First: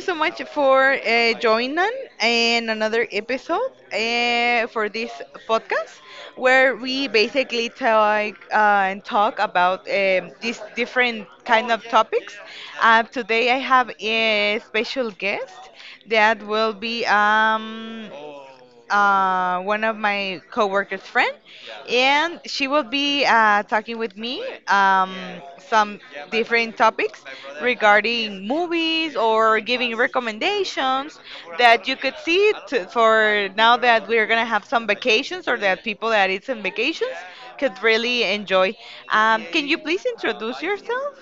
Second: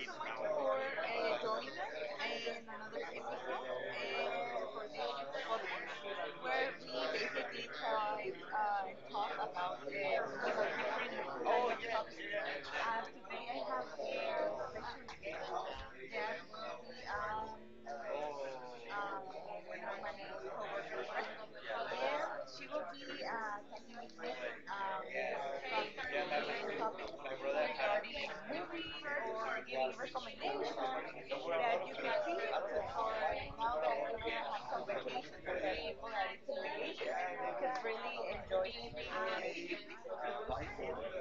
so much for joining in another episode for this podcast, where we basically talk and talk about these different kind of topics. Today, I have a special guest that will be one of my coworkers' friend, and she will be talking with me some different topics regarding movies or giving recommendations that you could see for now that we're gonna have some vacations, or that people that it's in vacations could really enjoy. Can you please introduce yourself?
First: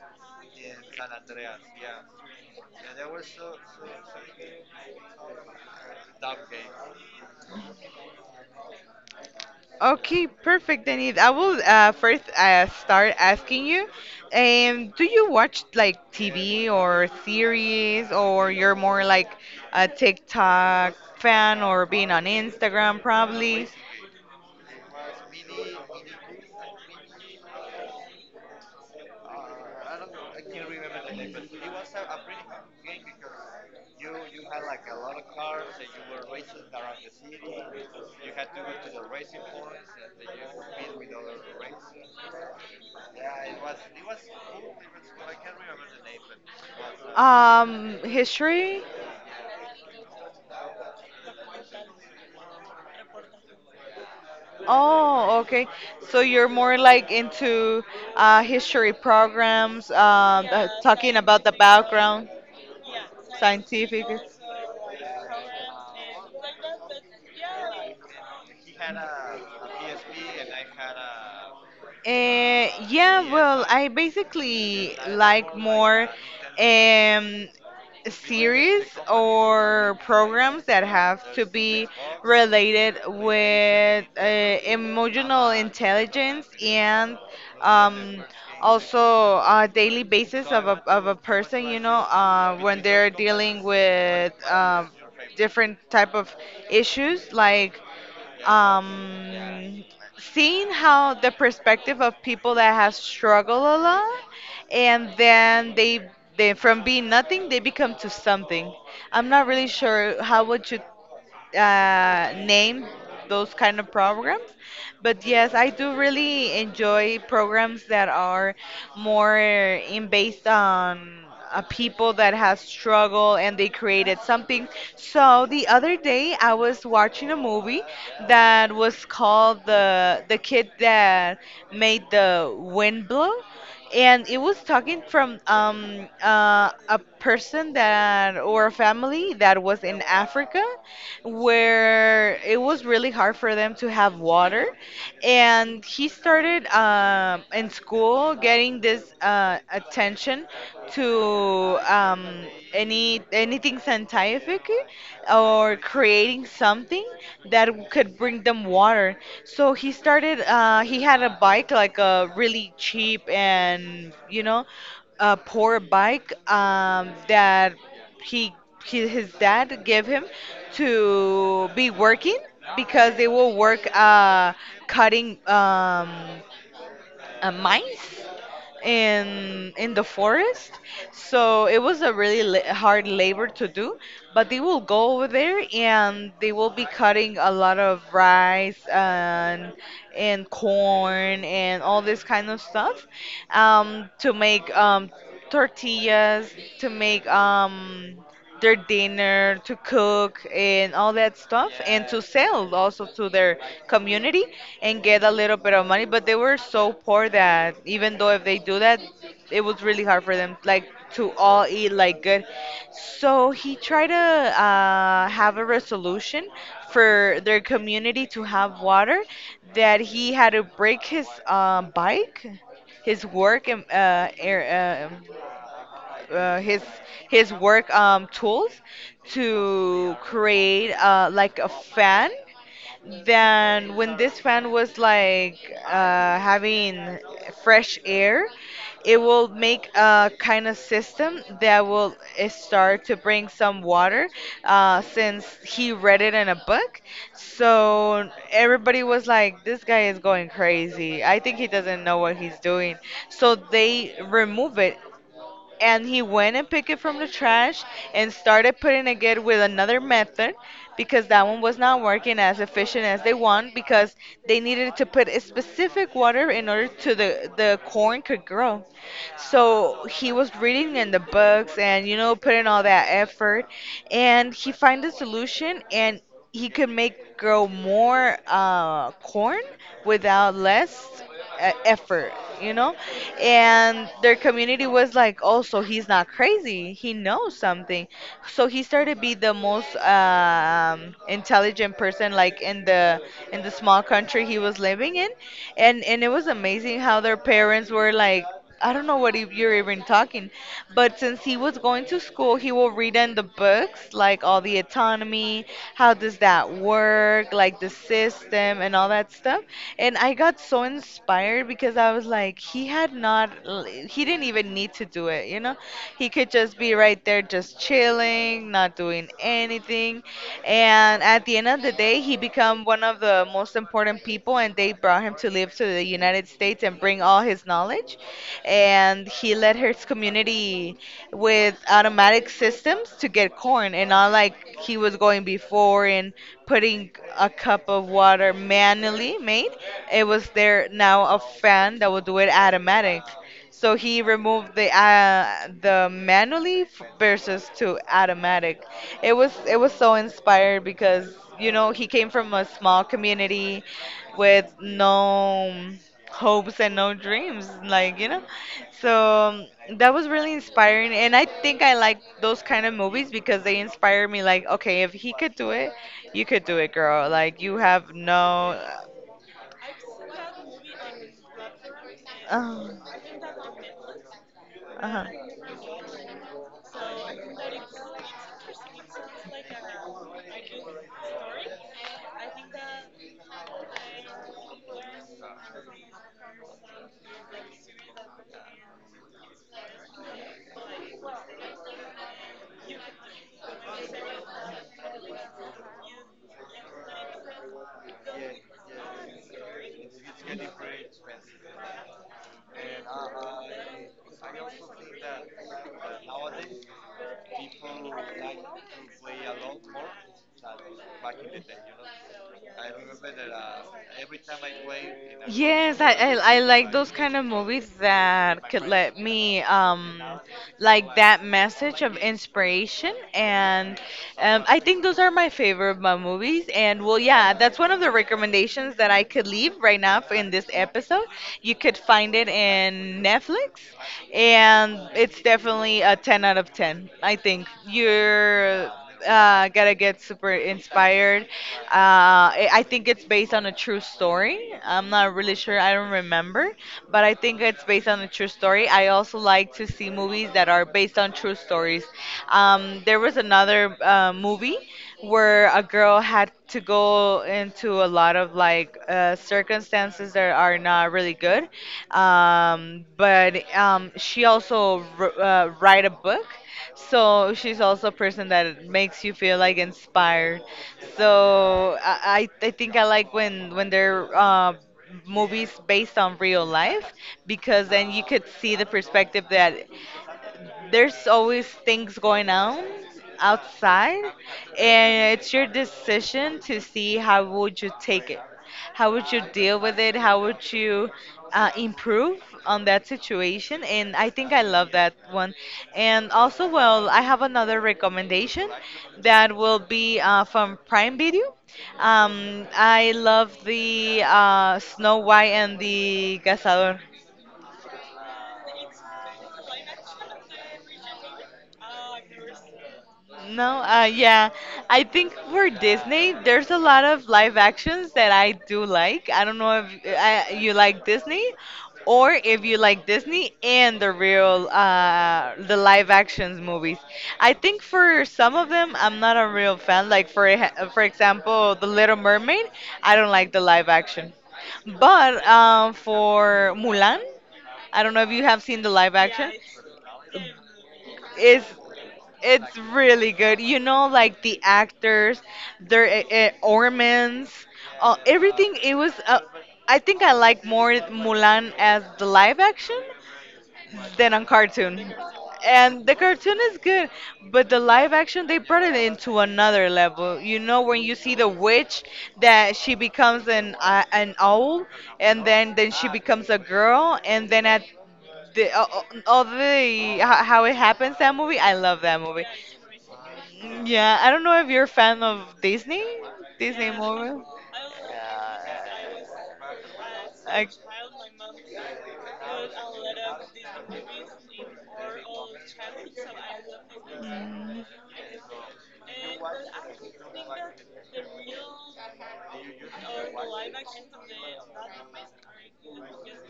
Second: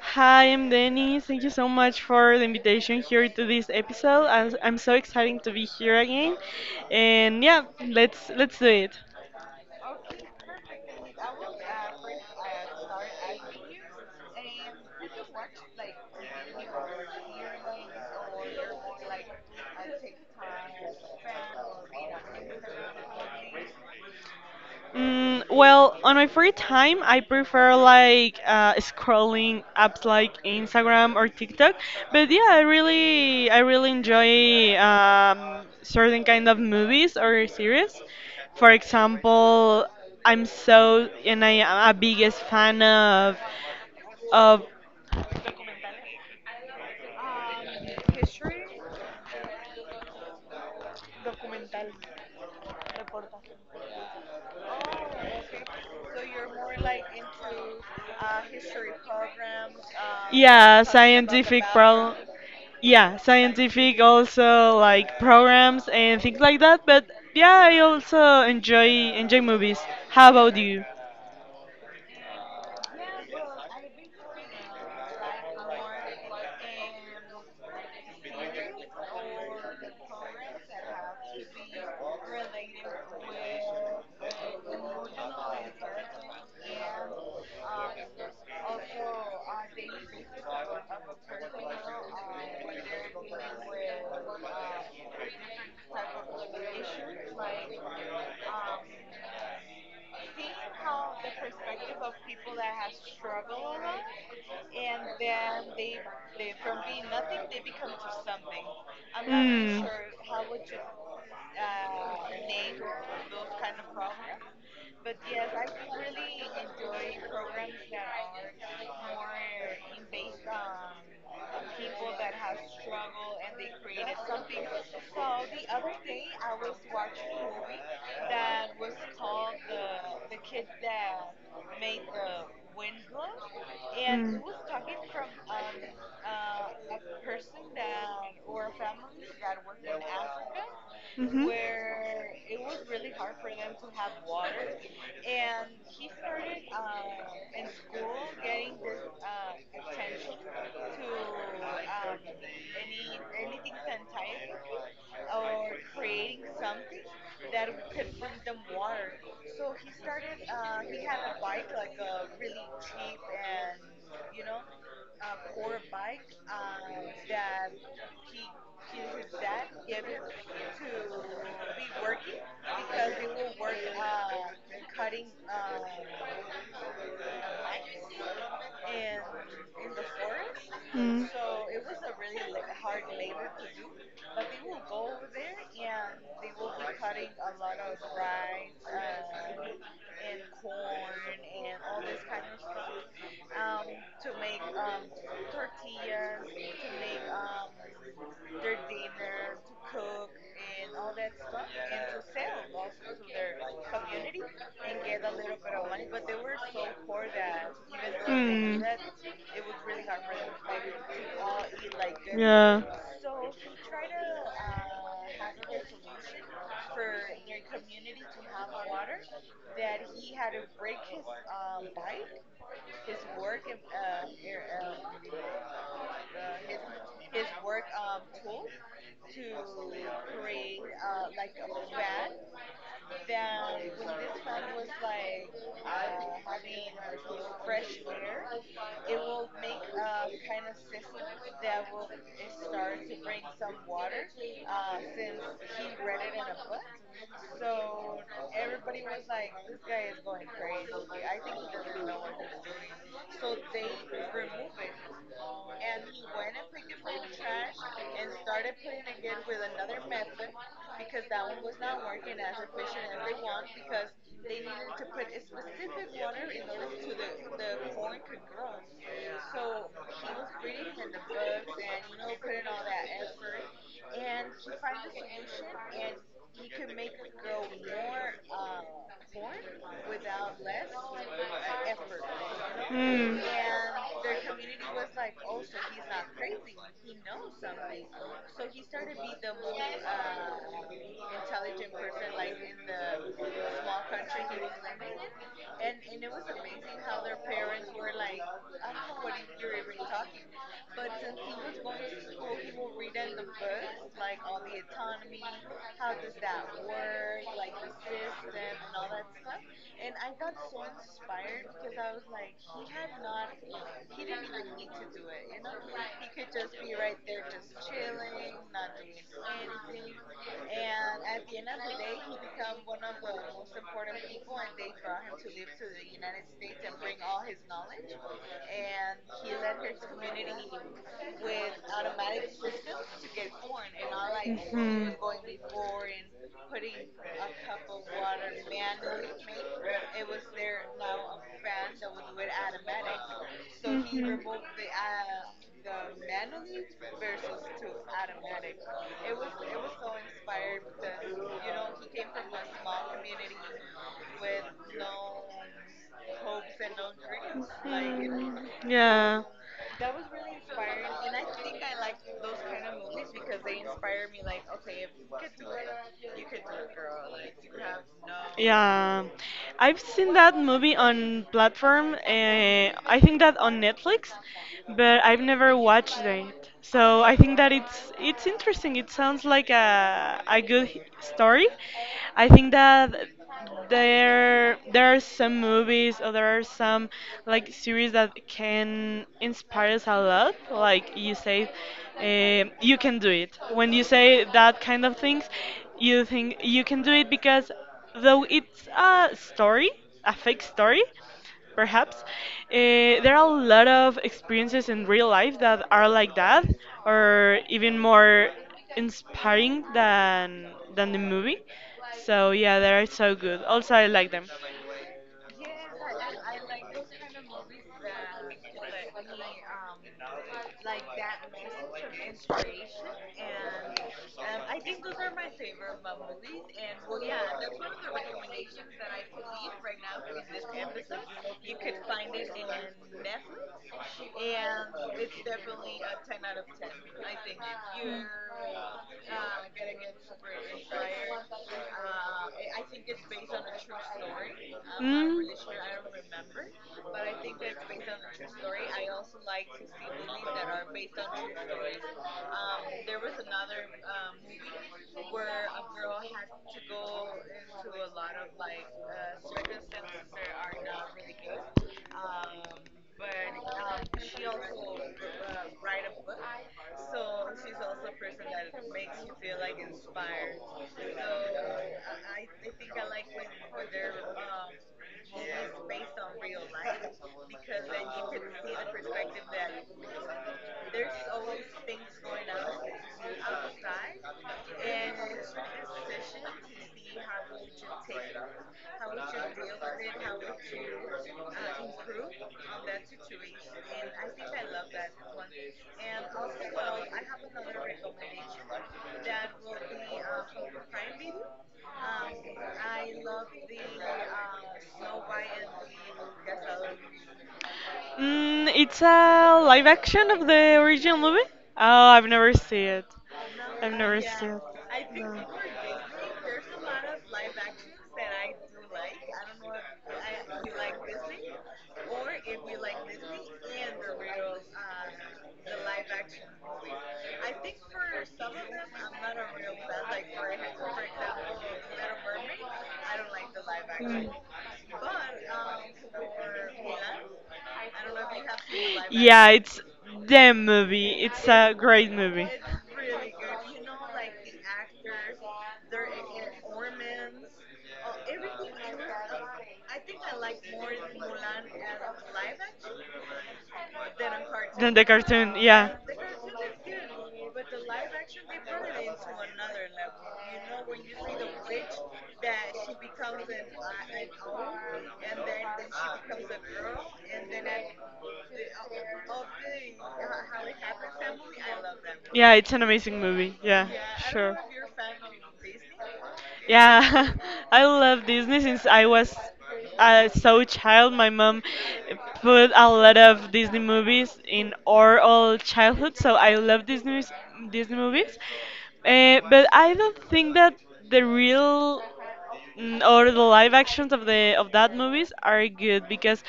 Hi, I'm Denise. Thank you so much for the invitation here to this episode. I'm so excited to be here again. And yeah, let's do it. Okay, perfect, Denise. I will first start asking you, do you watch like TV or series, or you're more like a TikTok fan or being on Instagram probably? Mm, well, on my free time, I prefer like scrolling apps like Instagram or TikTok. But yeah, I really enjoy certain kind of movies or series. For example, I'm so and I am a biggest fan of History? Oh, okay. So you're more like into history programs, about pro. Yeah, talking about the background, like scientific scientific. also, like programs and things like that. But yeah, I also enjoy movies. How about you? Yeah, well, I basically like more um, series or programs that have to be related with emotional intelligence, and um, also a daily basis of a person, when they're dealing with different type of issues, like um, seeing how the perspective of people that have struggled a lot, and then they from being nothing they become to something. I'm not really sure how would you name those kind of programs. But yes, I do really enjoy programs that are more in based on a people that has struggled and they created something. So the other day I was watching a movie that was called the kid that made the wind blow, and it was talking from a person that, or a family that was in Africa, where it was really hard for them to have water. And he started in school, getting this attention to anything scientific, or creating something that could bring them water. So he started. He had a bike, like a really cheap, and, a poor bike that he, he his dad gave him, to be working, because they will work cutting mines in the forest. Mm, So it was a really hard labor to do, but they will go over there and they will be cutting a lot of rice, and corn and all this kind of stuff to make tortillas, to make their dinner, to cook and all that stuff, and to sell also to their community and get a little bit of money. But they were so poor that even though if they do that, it was really hard for them, like, to all eat like good. So he tried to have a resolution for their community to have water. That he had to break his bike, his work, and air, uh, his his work tools to create like a fan. Then when this fan was like having fresh air, it will make a kind of system that will start to bring some water, since he read it in a book. So everybody was like, this guy is going crazy. I think he doesn't know what he's doing. So they remove it, and he went and picked it from the trash and started putting it good with another method, because that one was not working as efficient as they want, because they needed to put a specific water in order to the corn could grow. So he was reading in the books, and, putting all that effort, and he find a solution, and he could make grow more corn without less effort, you know. know? Mm. And their community was like, oh, so he's not crazy. He knows something. So he started to be the most intelligent person, like, in the small country he was living in. And it was amazing how their parents were like, I don't know what you're even talking. But since he was going to school, he will read in the books, like all the autonomy, how does that work, like the system and all that stuff. And I got so inspired, because I was like, he had not, he didn't even need to do it, you know? He could just be right there, just chilling, not doing anything. And at the end of the day, he became one of the most important people, and they brought him to live to the United States and bring all his knowledge. And he led his community with automatic systems to get corn, and not like he was going before and putting a cup of water manually made. It was there now a fan that would do it automatic. So he removed the manually versus to automatic. It was so inspired, because he came from a small community with no hopes and no dreams, like. So that was really inspiring, and I think I like those kind of movies because they inspire me. Like, okay, if he could do it, you could do it, girl. Like, you have no Yeah, I've seen that movie on platform. uh, I think that on Netflix, but uh-huh. I've never watched it. So I think that it's interesting. It sounds like a a good story. I think that there are some movies, or there are some like series that can inspire us a lot, like you say. Um, you can do it. When you say that kind of things, you think you can do it because, though it's a story, a fake story perhaps. Eh, there are a lot of experiences in real life that are like that, or even more inspiring than the movie. So yeah, they are so good. Also, I like them. that um like like that message of inspiration, and I think those are my favorite of my movies, and, well, yeah, that's one of the recommendations that I could leave right now for in this episode. You could find it in Netflix, and it's definitely a 10 out of 10. I think you're gotta get super inspired. I think it's based on a true story. I'm not Mm. really sure. I don't remember, but I think it's based on a true story. I also like to see movies that are based on true stories. There was another movie where a girl had to go into a lot of like circumstances that are not really good. But she also write a book, so she's also a person that makes you feel like inspired. So I think I like when they're movies based on real life, because then you could see the perspective that there's always things going on outside, and it's your decision to see how would you take it, how would you deal with it, how would you improve on that situation. And I think I love that one. And also, well, I have another recommendation that will be from Prime Video. I love the Snow White and the Cazador. Mm, it's a live action of the original movie. Oh, I've never seen it. No, I've never seen yeah. it. I think for Disney, there's a lot of live actions that I do like. I don't know if you like Disney, or if you like Disney and the live actions movies. I think for some of them, I'm not a real fan. Like, for for example, The Little Mermaid, I don't like the live No. Mm. action. But for Mulan, I don't know if you have seen the live Yeah, action. it's them movie. It's It's a great movie. it's really good. You know, like the actors, their ornaments, everything. It was. I think I like more Mulan as the live action than on Then the cartoon. cartoon, yeah. And the cartoon is good, but the live action they brought it into another level. You know, when you see the witch that she becomes an owl, and then she becomes a girl, and then at the all the ho- how it happens that movie. I love that movie. Yeah, it's an amazing movie. Yeah, Yeah, I don't sure. know if you're a fan of Disney Yeah, movies. I love Disney since I was so Like, child. My mom put a lot of Disney movies in our all childhood, so I love Disney mm, Disney movies. But I don't think that the real, or the live actions of the of that movies are good, because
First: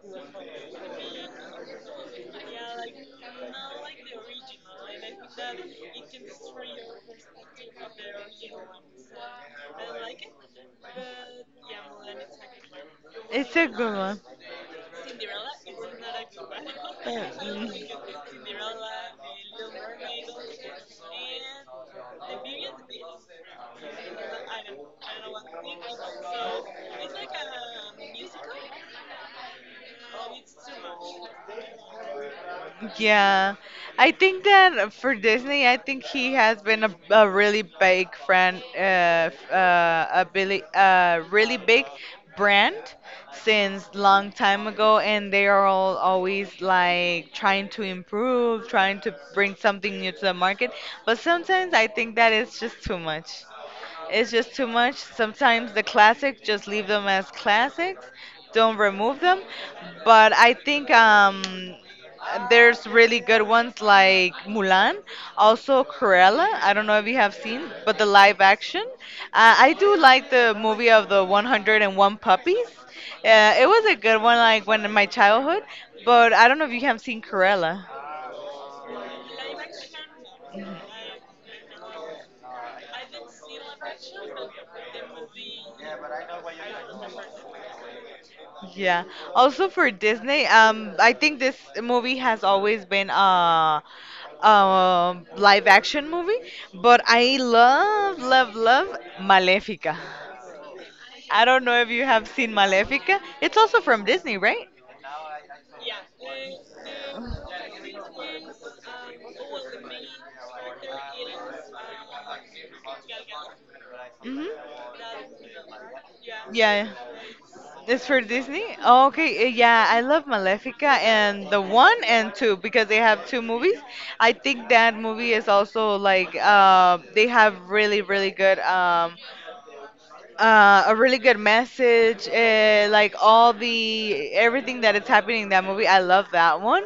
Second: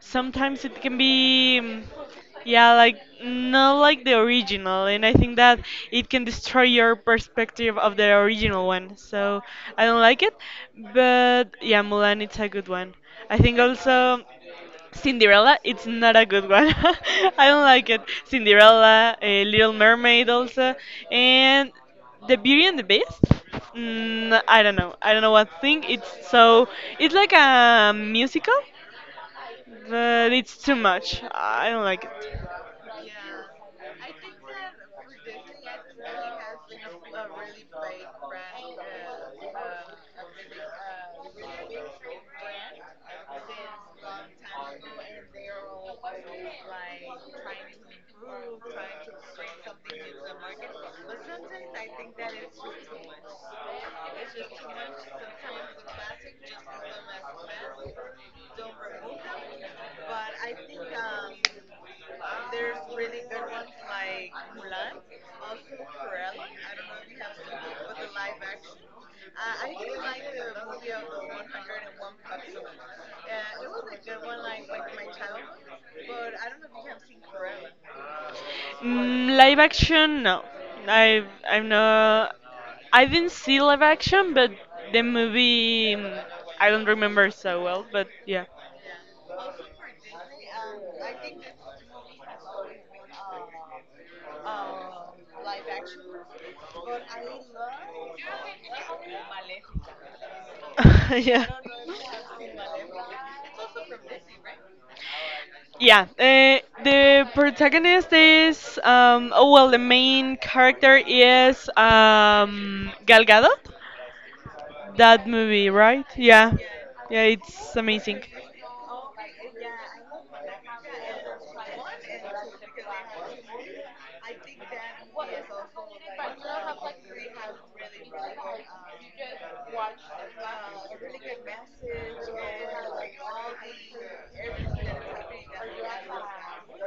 sometimes it can be. Yeah, like not like the original, and I think that it can destroy your perspective of the original one. So I don't like it, but yeah, Mulan it's a good one. I It's think a good one. also Cinderella it's not a good one. I don't like it. Cinderella, Little Mermaid also, and The Beauty and the Beast. Mm. Mm, I don't know. I don't know what thing. It's so, it's like a musical, but it's too much. I don't like it. Yeah, I think that for Disney, I think he has been a really big friend, a really, really big brand since long time ago, and they are all always like trying to improve, trying to bring something new to the market. But sometimes I think that it's just too much. It's just too much. Sometimes the classics, just leave them as classics, don't remove them. But I think, there's really good ones like Mulan, also Cruella. I don't know if you have seen, but the live action. I do like the movie of the 101 Puppies. It was a good one, like, when in my childhood. But I don't know if you have seen Cruella. Mm, live action, no. I I'm not. I didn't see live action, but the movie, I don't remember so well. But yeah, Yeah. Also for Disney, I think this movie has always been a live action movie, but I love, love, love Malefica. yeah, I don't know if you have seen Malefica. It's also from Disney, right? yeah. The protagonist is. Oh well, the main character is Gal Gadot. Hmm. That movie, right? Yeah, Yeah. yeah. It's It's for amazing. Disney? Oh, okay, yeah, I love Malefica and the one and two because they have two movies. I think that movie is also like they have really, really good a really good message. Like, all the everything that is happening in that movie, I love that one.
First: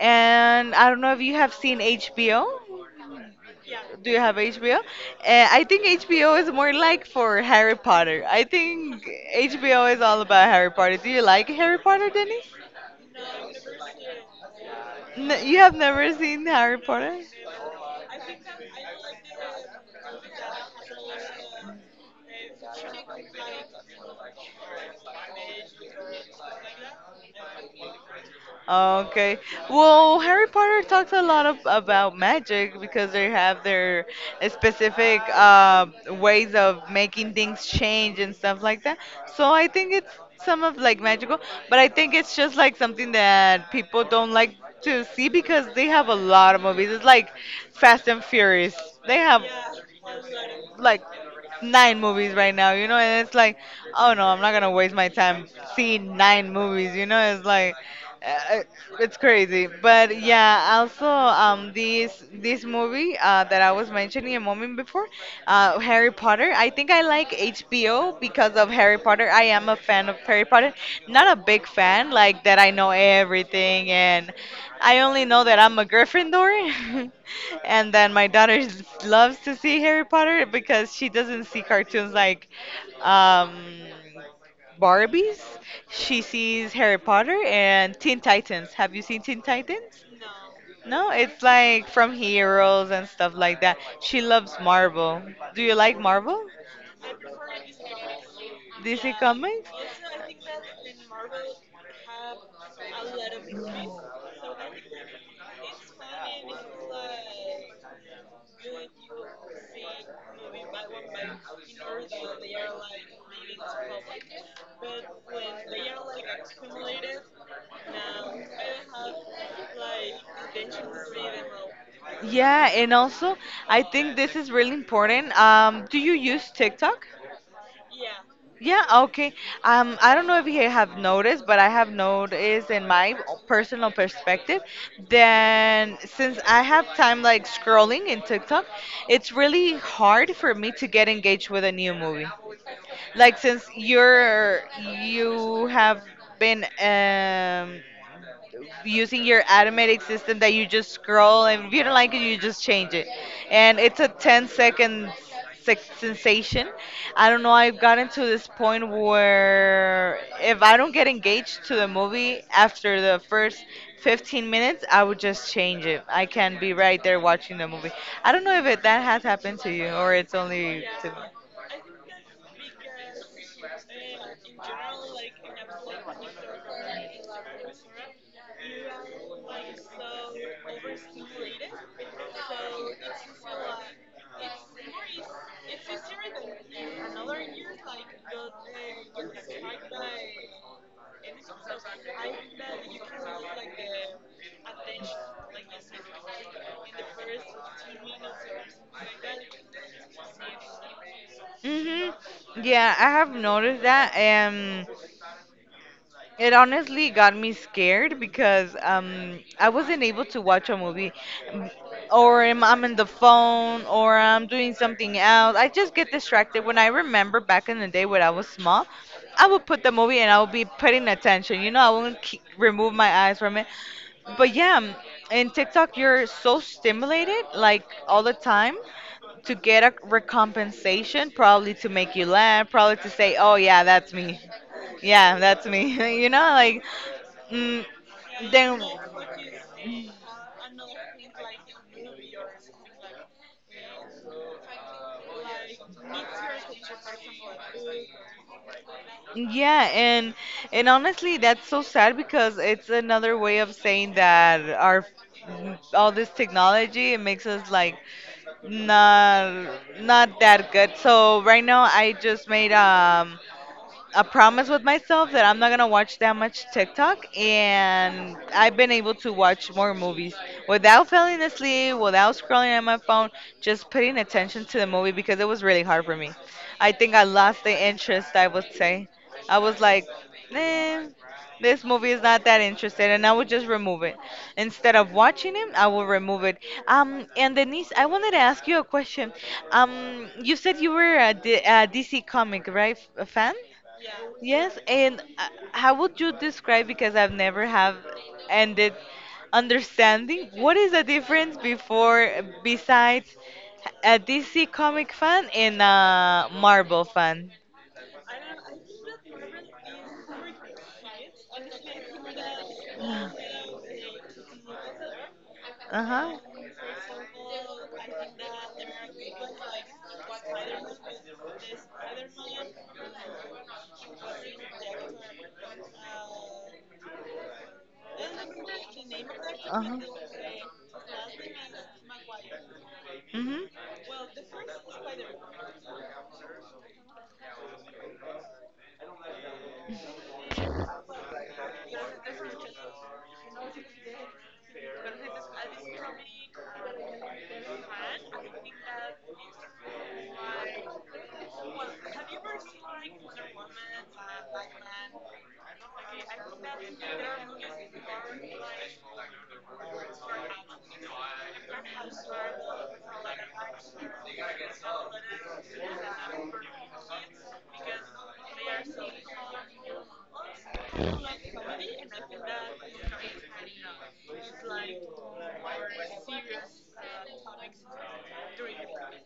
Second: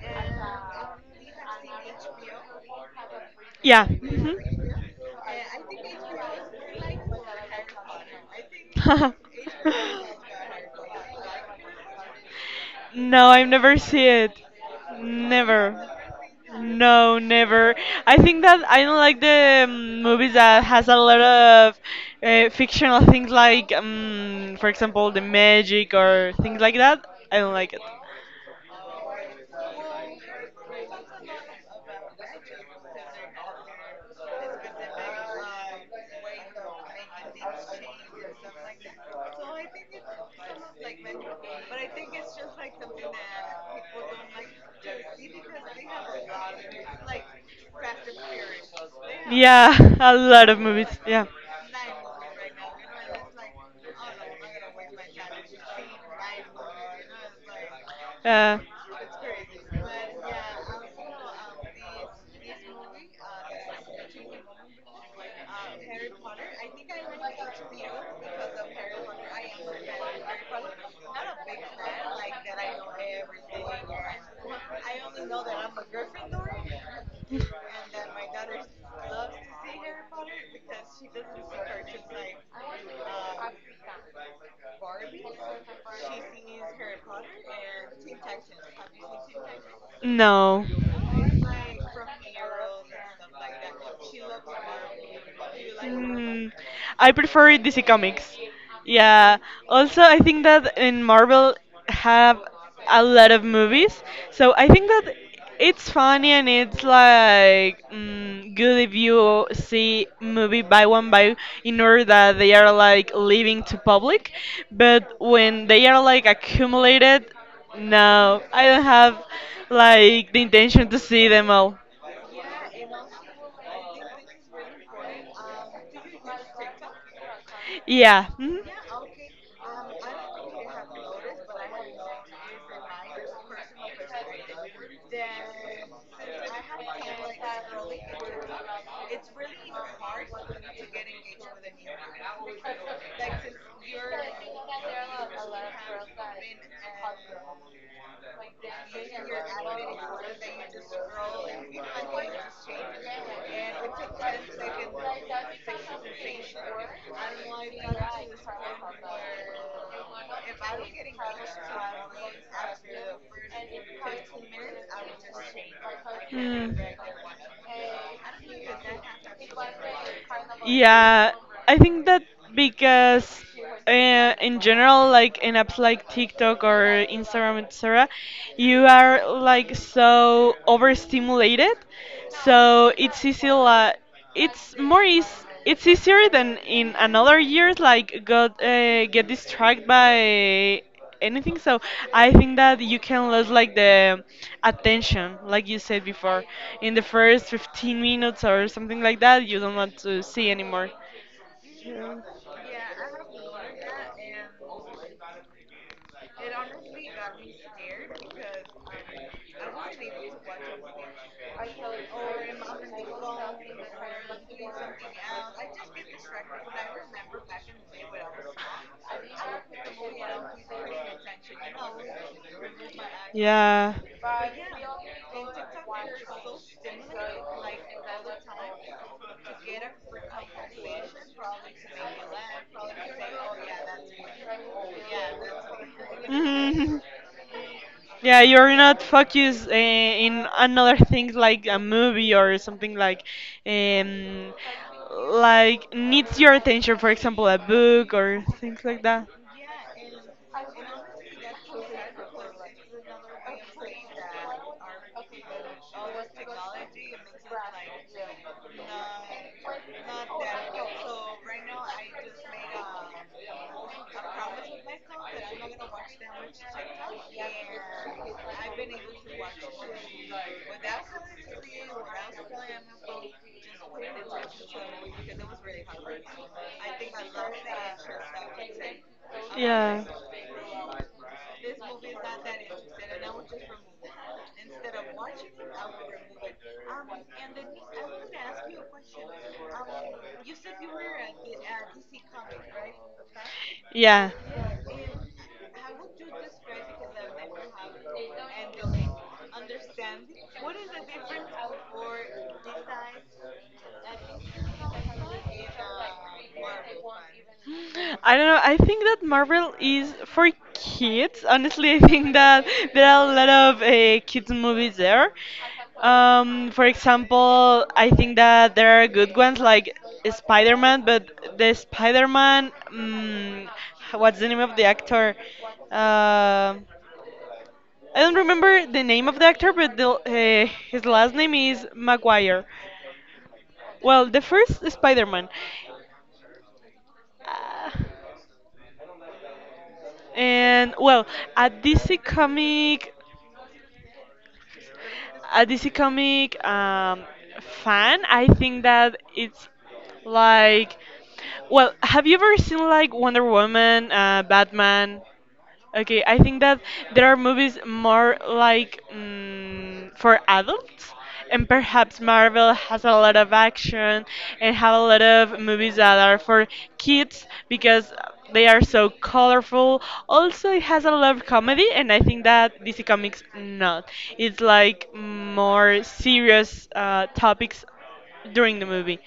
And I don't know if you have seen HBO. Yeah. Do you Mhm. have HBO? I think HBO is more like for Harry Potter. I think HBO is all about Harry Potter. Do you like Harry Potter, Denny? No, I've never see it. N you have Never. never seen Harry No, Potter? never. I think that I don't like the movies that has a lot of fictional things like, for example, the magic or things like that. I don't like it. Okay. Well, Harry Potter talks a lot of, about magic because they have their specific ways of making things change and stuff like that. So I think it's some of like magical, but I think it's just like something that people don't like to see because they have a lot of movies. It's like Fast and Furious. They have Yeah, a lot of movies. like Yeah. nine movies right now, you know, and it's like, oh no, I'm not gonna waste my time seeing nine movies, you know, it's like, Uh, uh, it's crazy. But yeah, also this movie that I was mentioning a moment before, Harry Potter. I think I like HBO because of Harry Potter. I am a fan of Harry Potter. Not a big fan, like that I know everything and I only know that I'm a Gryffindor. And then my loves to see Harry Potter because she doesn't see cartoons like um Barbies. She sees Harry Potter and Teen Titans. Have you seen Teen Titans? no. No, it's like from Heroes and stuff like that. She loves Marvel. Do you like Marvel? Mm, I prefer DC Comics. DC Yeah. Comics? Also, I think that in Marvel have a lot of movies, so I think that it's funny and it's like mm, good if you see movie by one by in order that they are like leaving to public, but when they are like accumulated, no, I don't have like the intention to see them all. Yeah, and also I think this is really important. Do you use TikTok? Yeah, mhm. Yeah, okay. I don't know if you have noticed, but I have noticed in my personal perspective then since I have time like scrolling in TikTok, it's really hard for me to get engaged with a new movie. Like since you have been using your automatic system that you just scroll and if you don't like it you just change it, and it's a ten-second sex sensation. I don't know, I've gotten to this point where if I don't get engaged to the movie after the first 15 minutes I would just change it. I can Hmm. be right there watching the movie. I don't know if that has happened to you or it's only to Yeah, I think that because in general, like in apps like TikTok or Instagram, etc., you are like so overstimulated, so it's easy like, it's more is it's easier than in another years like got get distracted by anything. So I think that you can lose like the attention, like you said before, in the first 15 minutes or something like that. You don't want to see anymore. me. Hmm. Yeah, I have noticed that. It honestly got me scared because I wasn't able to watch a movie, M- or I'm in the phone, or I'm doing something else. I just get distracted. When I remember back in the day when I was small, I would put the movie and I would be paying attention. You know, I wouldn't keep, remove my eyes from it. Yeah. But yeah, in TikTok, you're so stimulated like all the time to get a recompensation, probably to make you laugh, probably to say, "Oh Yeah. yeah, that's me." Yeah, that's me. You know, like, Mhm. mm, Yeah, you're then, not focused in another thing like a movie or something, um, like needs your attention. For example, a book or things like that. yeah, and honestly, that's so sad because it's another way of saying that our all this technology it makes us like not not that good. So right now, I just made a promise with myself that I'm not gonna watch that much TikTok, and I've been able to watch more movies without falling asleep, without scrolling on my phone, just paying attention to the movie because it was really hard for me. I think I lost the interest. I would say, I was Yeah. like, eh, this movie is not that interesting, and I would just remove it instead of watching it. I will remove it. And Denise, I wanted to ask you a question. You said you were a DC comic, right, a fan? Yeah. Yes, and how would you describe, because I've never have ended understanding, what is the difference before, besides a DC comic fan and a Marvel fan? I don't know. I think that Marvel is for kids. Honestly, I think that there are a lot of kids movies there. Uh-huh, For example, I think that there are good ones like Spider-Man, but the Spider-Man, what's the name of the actor? Uh, I don't remember the name of the actor, but uh-huh, the, his last name is Maguire. Well, mm-hmm, the first Spider-Man. Uh, And well, a DC comic, a DC comic fan, I think that it's like, well, have you ever seen like Wonder Woman, Batman? Okay, I think that there are movies more like mm, for adults, and perhaps Marvel has a lot of action and have a lot of movies that are for kids because they are so colorful. Also, it has a lot of comedy, and I think that DC Comics not. It's like more serious topics during the movie.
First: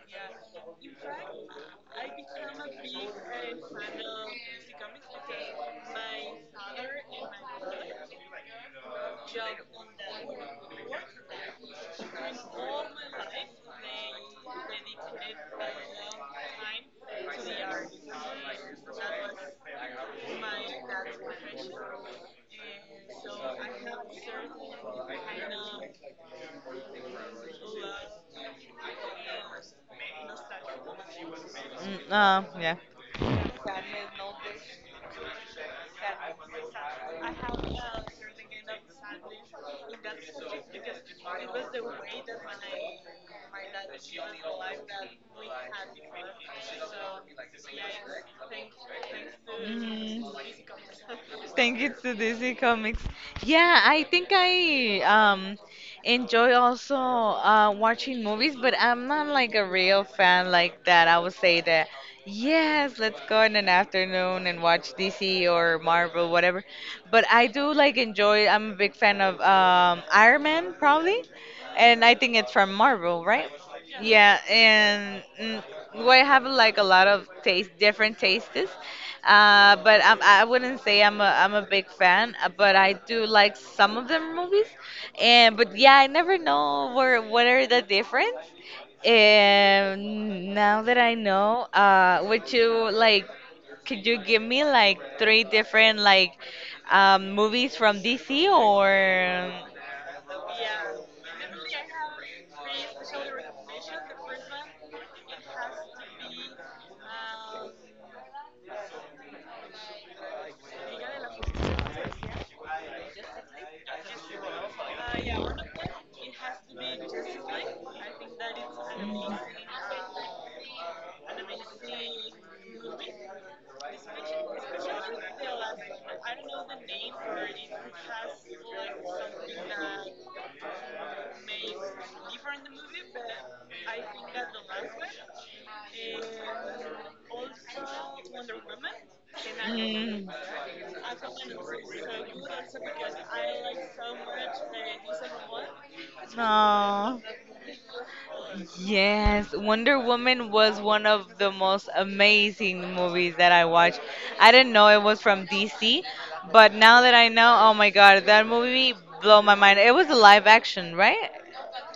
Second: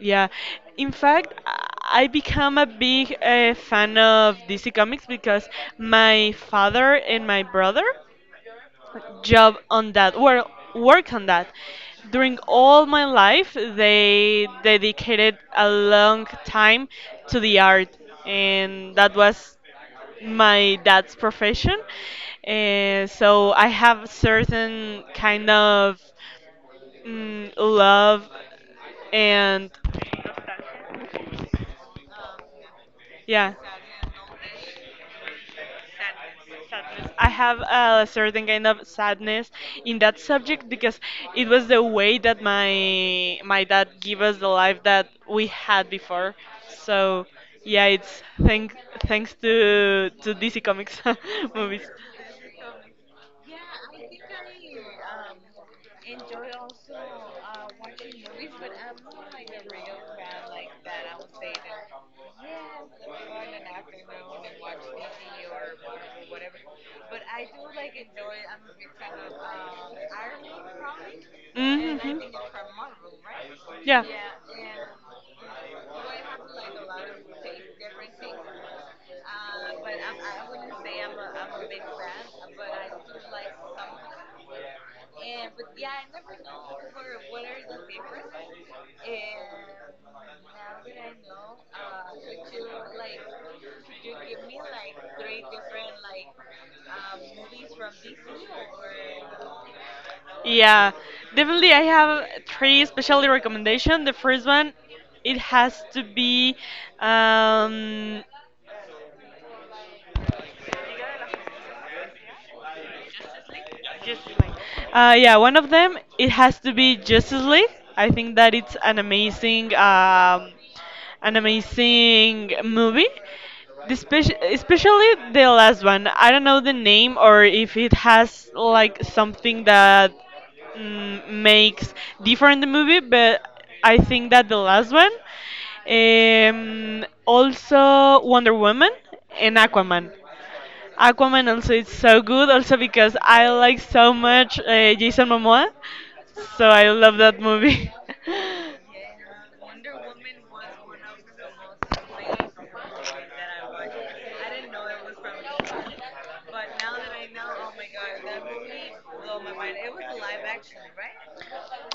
Yeah, in fact, I become a big fan of DC Comics because my father and my brother job on that, well, work on that. During all my life, they dedicated a long time to the art, and that was my dad's profession. And so I have certain kind of mm, love and mm, yeah. I uh, have yeah. a certain kind of sadness in that subject because it was the way that my dad gave us the life that we had before. So yeah, it's thanks to DC Comics Thank movies. you to DC Comics. Yeah, I think I enjoy also watching movies, but I'm not like a real fan like that. I would say that yes, let's go in an afternoon and watch DC or Marvel, whatever. But I do like enjoy. I'm a big fan of Iron Man probably, Mm and I think it's from hmm. Marvel, right? Yeah. Yeah, and mm, we have like a lot of taste, different tastes. But I wouldn't say I'm a big fan, but I do like some of them movies. And but yeah, I never know where what are the difference. And now that I know, would you like, could you give me like three different like movies from DC or? Yeah, definitely. I have three special recommendation. The first one, it has to be um, Just like, yeah, one of them it um, has to be Justice League. I think that it's an amazing movie. Especially the last one. I don't know the name or if it has like something that mm, makes different the movie, but I think that the last one. Also Wonder Woman and Aquaman. Mm. Aquaman also is so good, also because I like so much Jason Momoa, so I Aw. love that movie. Yes, Wonder Woman was one of the most amazing movies that I watched. I didn't know it was from DC, but now that I know, oh my God, that movie blew my mind. It was a live action, right?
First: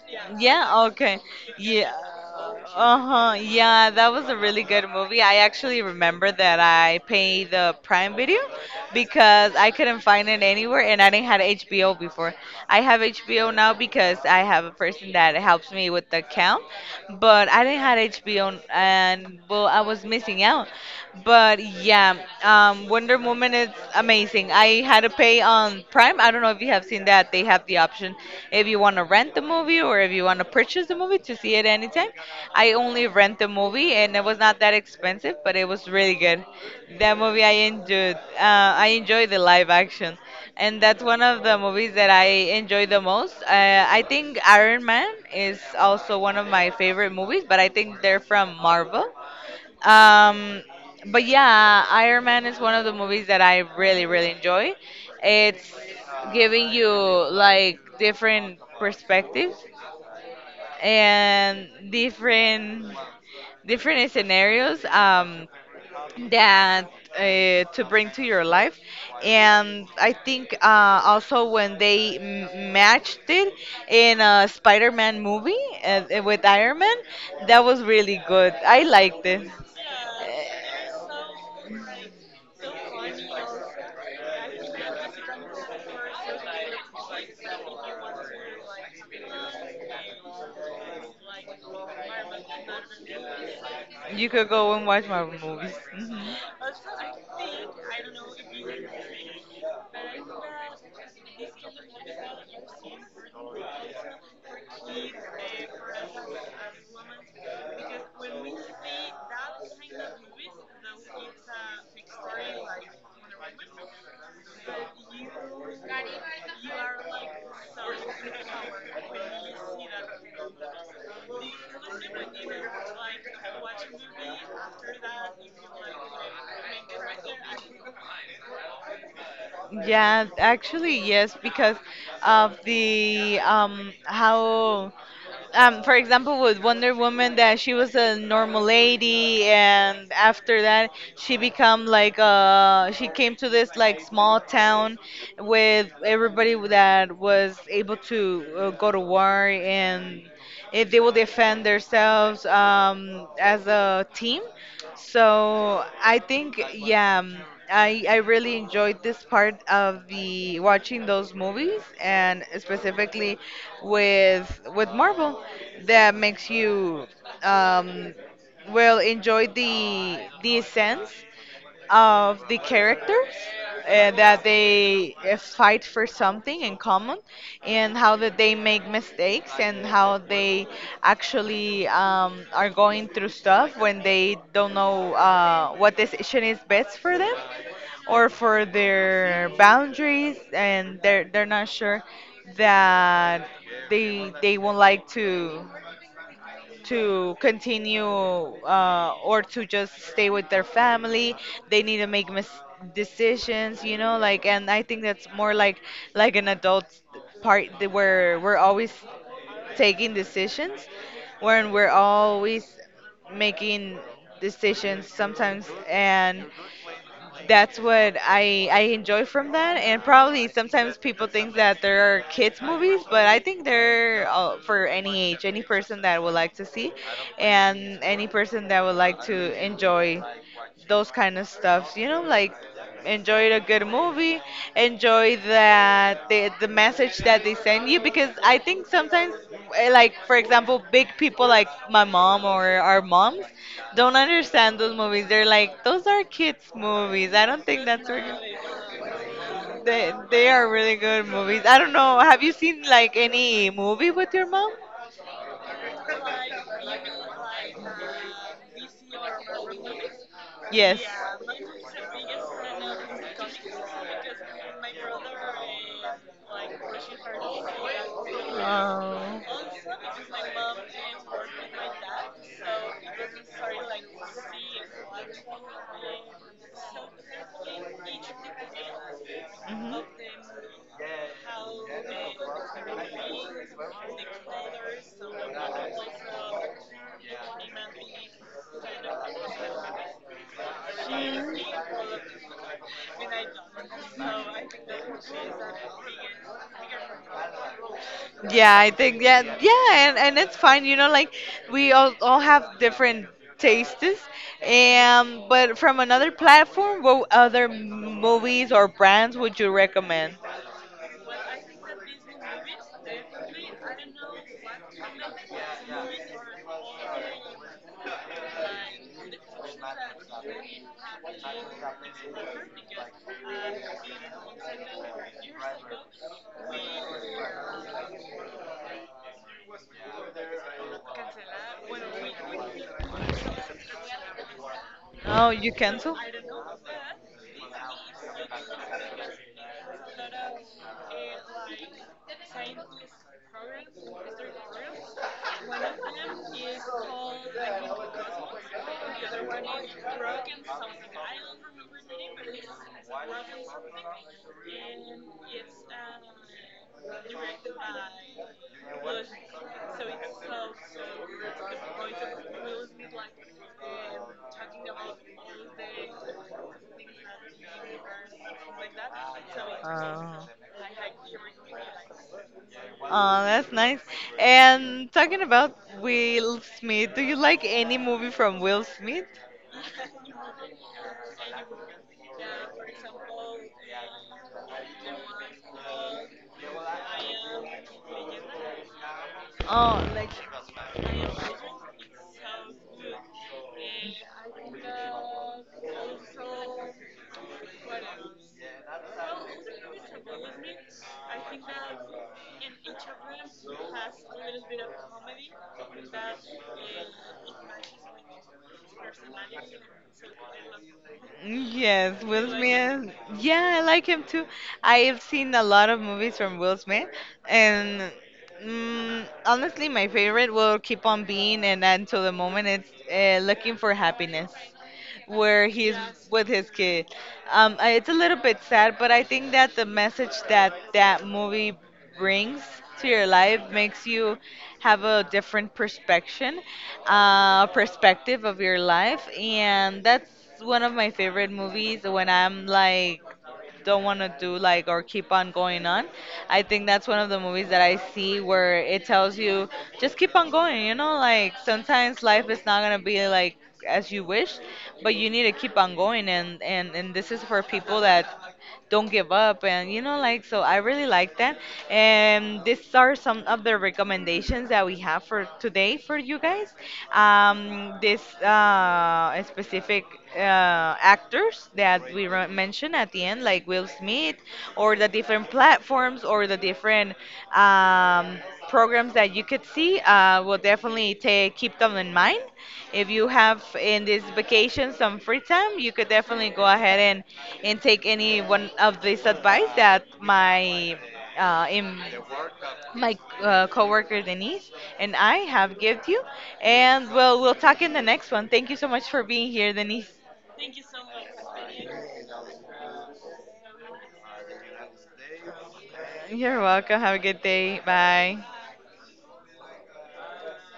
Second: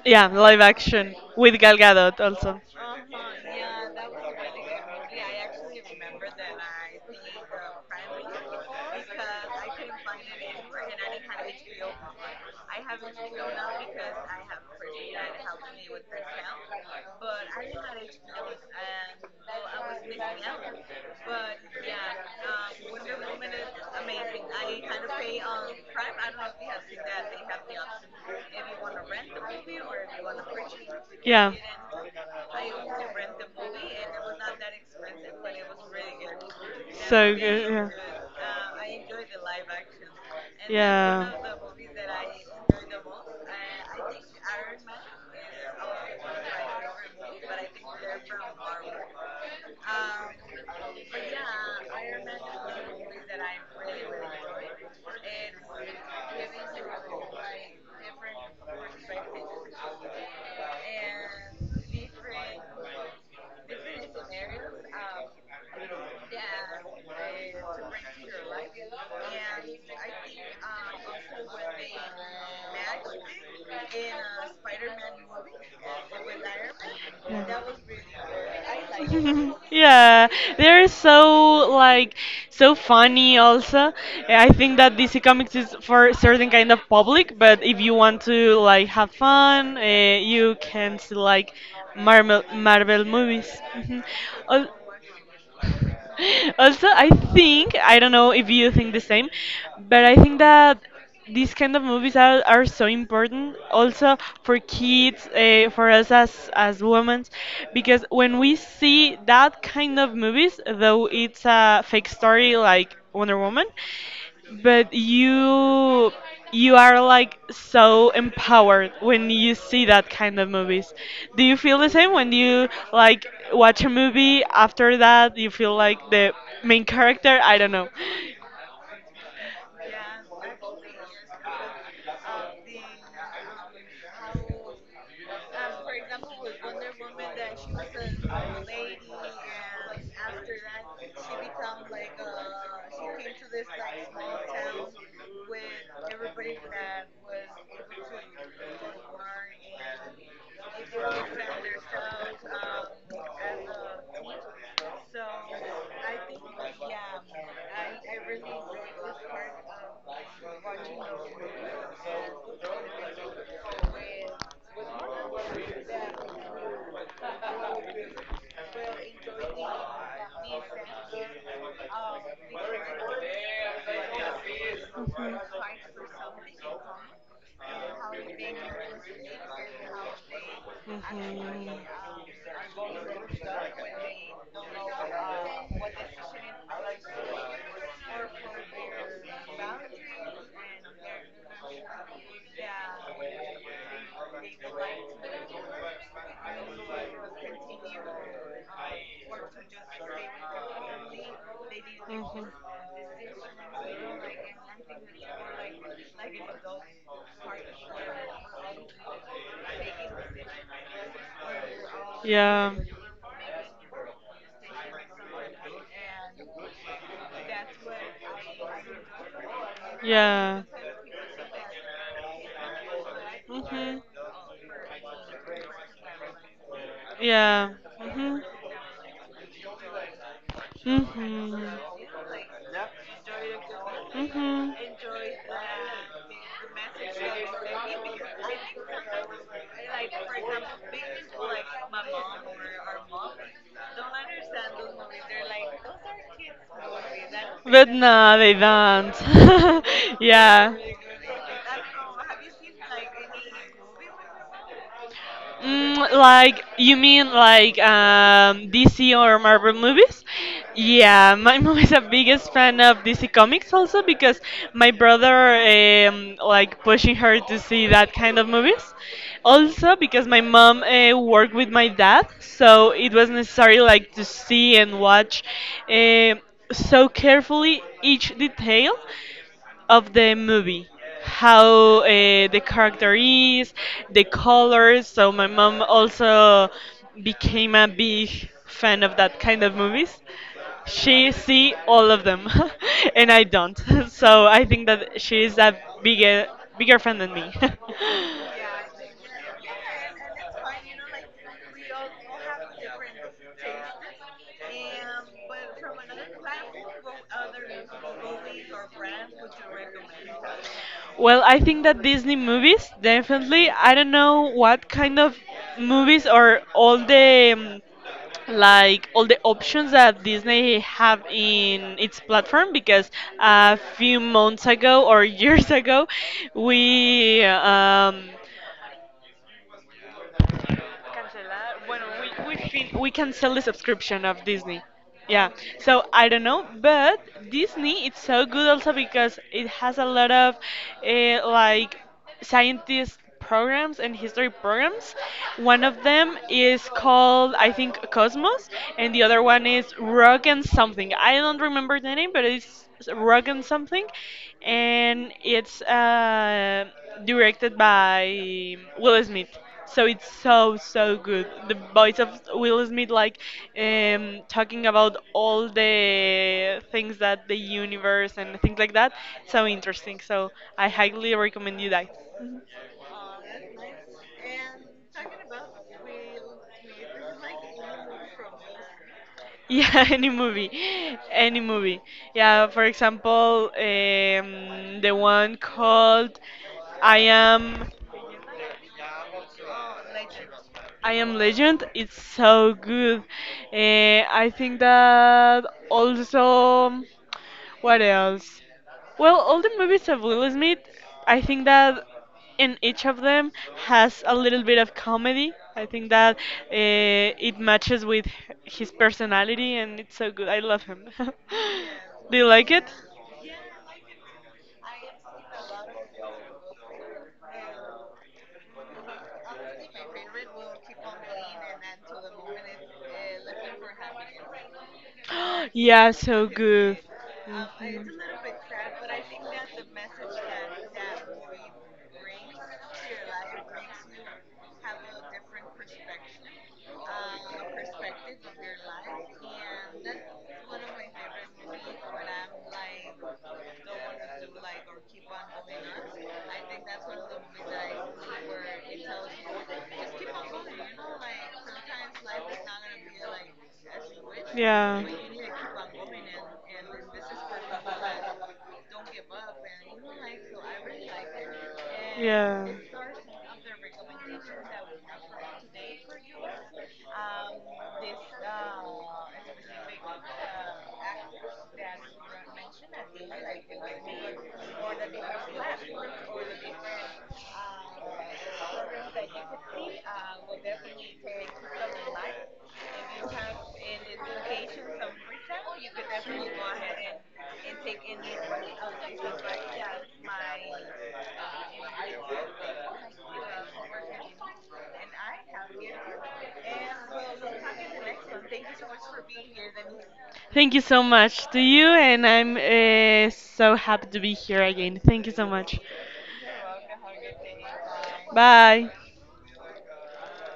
Yeah, live Yeah, action okay. with Gal Yeah. Gadot also. Uh-huh. Yeah, that was a really good movie. I actually remember that I paid the Prime Video because I couldn't find it anywhere and I didn't have HBO before. I have HBO now because I have a person that helps me with the account, but I didn't have HBO and well, I was missing out. But yeah, Wonder Woman is amazing. I had to pay on Prime. I don't know if you have seen that. They have the option if you want to rent the movie or if you want to purchase the movie to see it anytime. I only rent the movie and it was not that expensive, but it was really good. That movie I enjoyed. I enjoy the live action, and that's one of the movies that I enjoy the most. I think Iron Man is also one of my favorite movies, but I think they're from Marvel. Um, but yeah, Iron Man is one of the movies that I really, really enjoy. It's giving you like different perspectives and different scenarios that To to bring to your your life, life. And I think also when they matched it in a Spider-Man movie with Iron Man, that was really good. I like liked it. it. Yeah, they're so like so funny also. I think that DC Comics is for certain kind of public, but if you want to like have fun, you can see like Marvel movies. Mhm. You could go Al- and watch Marvel movies. Also, I think, I don't know if you Hmm. think the same, but I think that these kind of movies are so important also for kids, for us as women, because when we see that kind of movies, though it's a fake story like Wonder Woman, but you are like so empowered when you see that kind of movies. Do you feel the same when you like watch a movie after that you feel like the main character, I don't know. Yeah, actually, yes, because of the how for example with Wonder Woman that she was a normal lady and after that she become like she came to this like small town with everybody that was able to go to war and if they will defend themselves as a team. So I think, yeah, I really enjoyed this part of the watching those movies and specifically with Marvel that makes you um, will enjoy the sense of the characters that they fight for something in common and how that they make mistakes and how they Mhm. actually are going through stuff when they don't know what decision is best for them or for their boundaries and they're not sure that they won't like to continue or to just stay with their family. They need to make decisions, you know, like, and I think that's more like an adult part that where we're always taking Mhm. decisions, when we're Yeah. always making decisions sometimes, and that's what I enjoy from that, and probably Yeah. sometimes people think that there are kids movies, but I think Mhm. they're for any age, any person that would like to see, Yeah. and any Mhm. person that would like to enjoy those kind of Mhm. stuff. You know, like enjoy a good movie, Mhm. enjoy the message that they send you because I think sometimes like for example big people like my mom or our moms don't understand those movies. They're like those are kids movies. I don't think But that's no, really they don't. They are Yeah. really good movies. I don't know. Have you seen like any movie with your mom? Mm, like you mean like DC or Marvel movies? Yes. Yeah, my mom is a biggest fan of DC comics also because my brother like pushing her to see that kind of movies. Oh. Also because my mom worked with my dad, so it was necessary like to see and watch um so carefully each detail Mhm. of the movie, how the character is, the colors. So my mom also became a big fan of that kind of movies. She see all of them and I don't. So I think that she is a bigger bigger fan than me. Yeah, I think yeah, yeah, and it's fine. You know, like we all have different tastes, and but from another platform, what other movies or brands would you recommend? Well, I think that Disney movies, definitely. I don't know what kind of movies or all the like all the options that Disney have in its platform, because a few months ago or years ago we Cancelar. Bueno, we cancel the subscription of Disney. Yeah. Oh, you So cancel? I don't know, but Disney it's so good also because it has a lot of like scientist programs and history programs. One of them is called I think Cosmos, and the other one is Rock and something. I don't remember the name, but it's Rock and something, and it's directed by Will Smith. So it's so so good. The voice of Will Smith, like talking about all the things that the universe and things like that. So interesting. So I highly recommend you that. Mhm. That's nice. And talking about Will Smith, do you like any movie from Will Smith? Yeah, any movie, any movie. Yeah, for example, the one called I am Oh, like I am Legend. It's so good. I think that also. What else? Well, all the movies of Will Smith, I think that in each of them has a little bit of comedy. I think that uh, it matches with his personality and it's so good. I love him. Yes, Do you Will like it? Smith. Yeah, I like him too. I've seen a lot of movies from Will Smith, and mm, honestly, my favorite will keep on being, and until the moment it's Looking for Happiness. Where he's Yeah, with so his good. kid. It's a little bit sad, but I think that the message that that movie brings to your life makes you have a different perspective, perspective of your life, and Mhm. that's one of my favorite movies when I'm like don't want to do like or keep on going on. I think that's one of the movies that I see where it tells you just keep on going, you know, like sometimes life is not going to be like as you wish, but you need to keep on going and this is for people that don't give up and you know like so I really like that. And these are some of the recommendations that we have for today for you guys. This specific actors that we mentioned at the end, like Will Smith, or the different platforms, or the different um, programs that you could see, will definitely take keep them in mind. If you have in this vacation some free time, you could definitely go ahead and take any one of this advice that my in my coworker Denise and I have gift you. And well, we'll talk in the next one. Thank you so much for being here, Denise. Thank you so much to you, and I'm so happy to be here again. Thank you so much. You're welcome. Have a good day. Bye. Bye.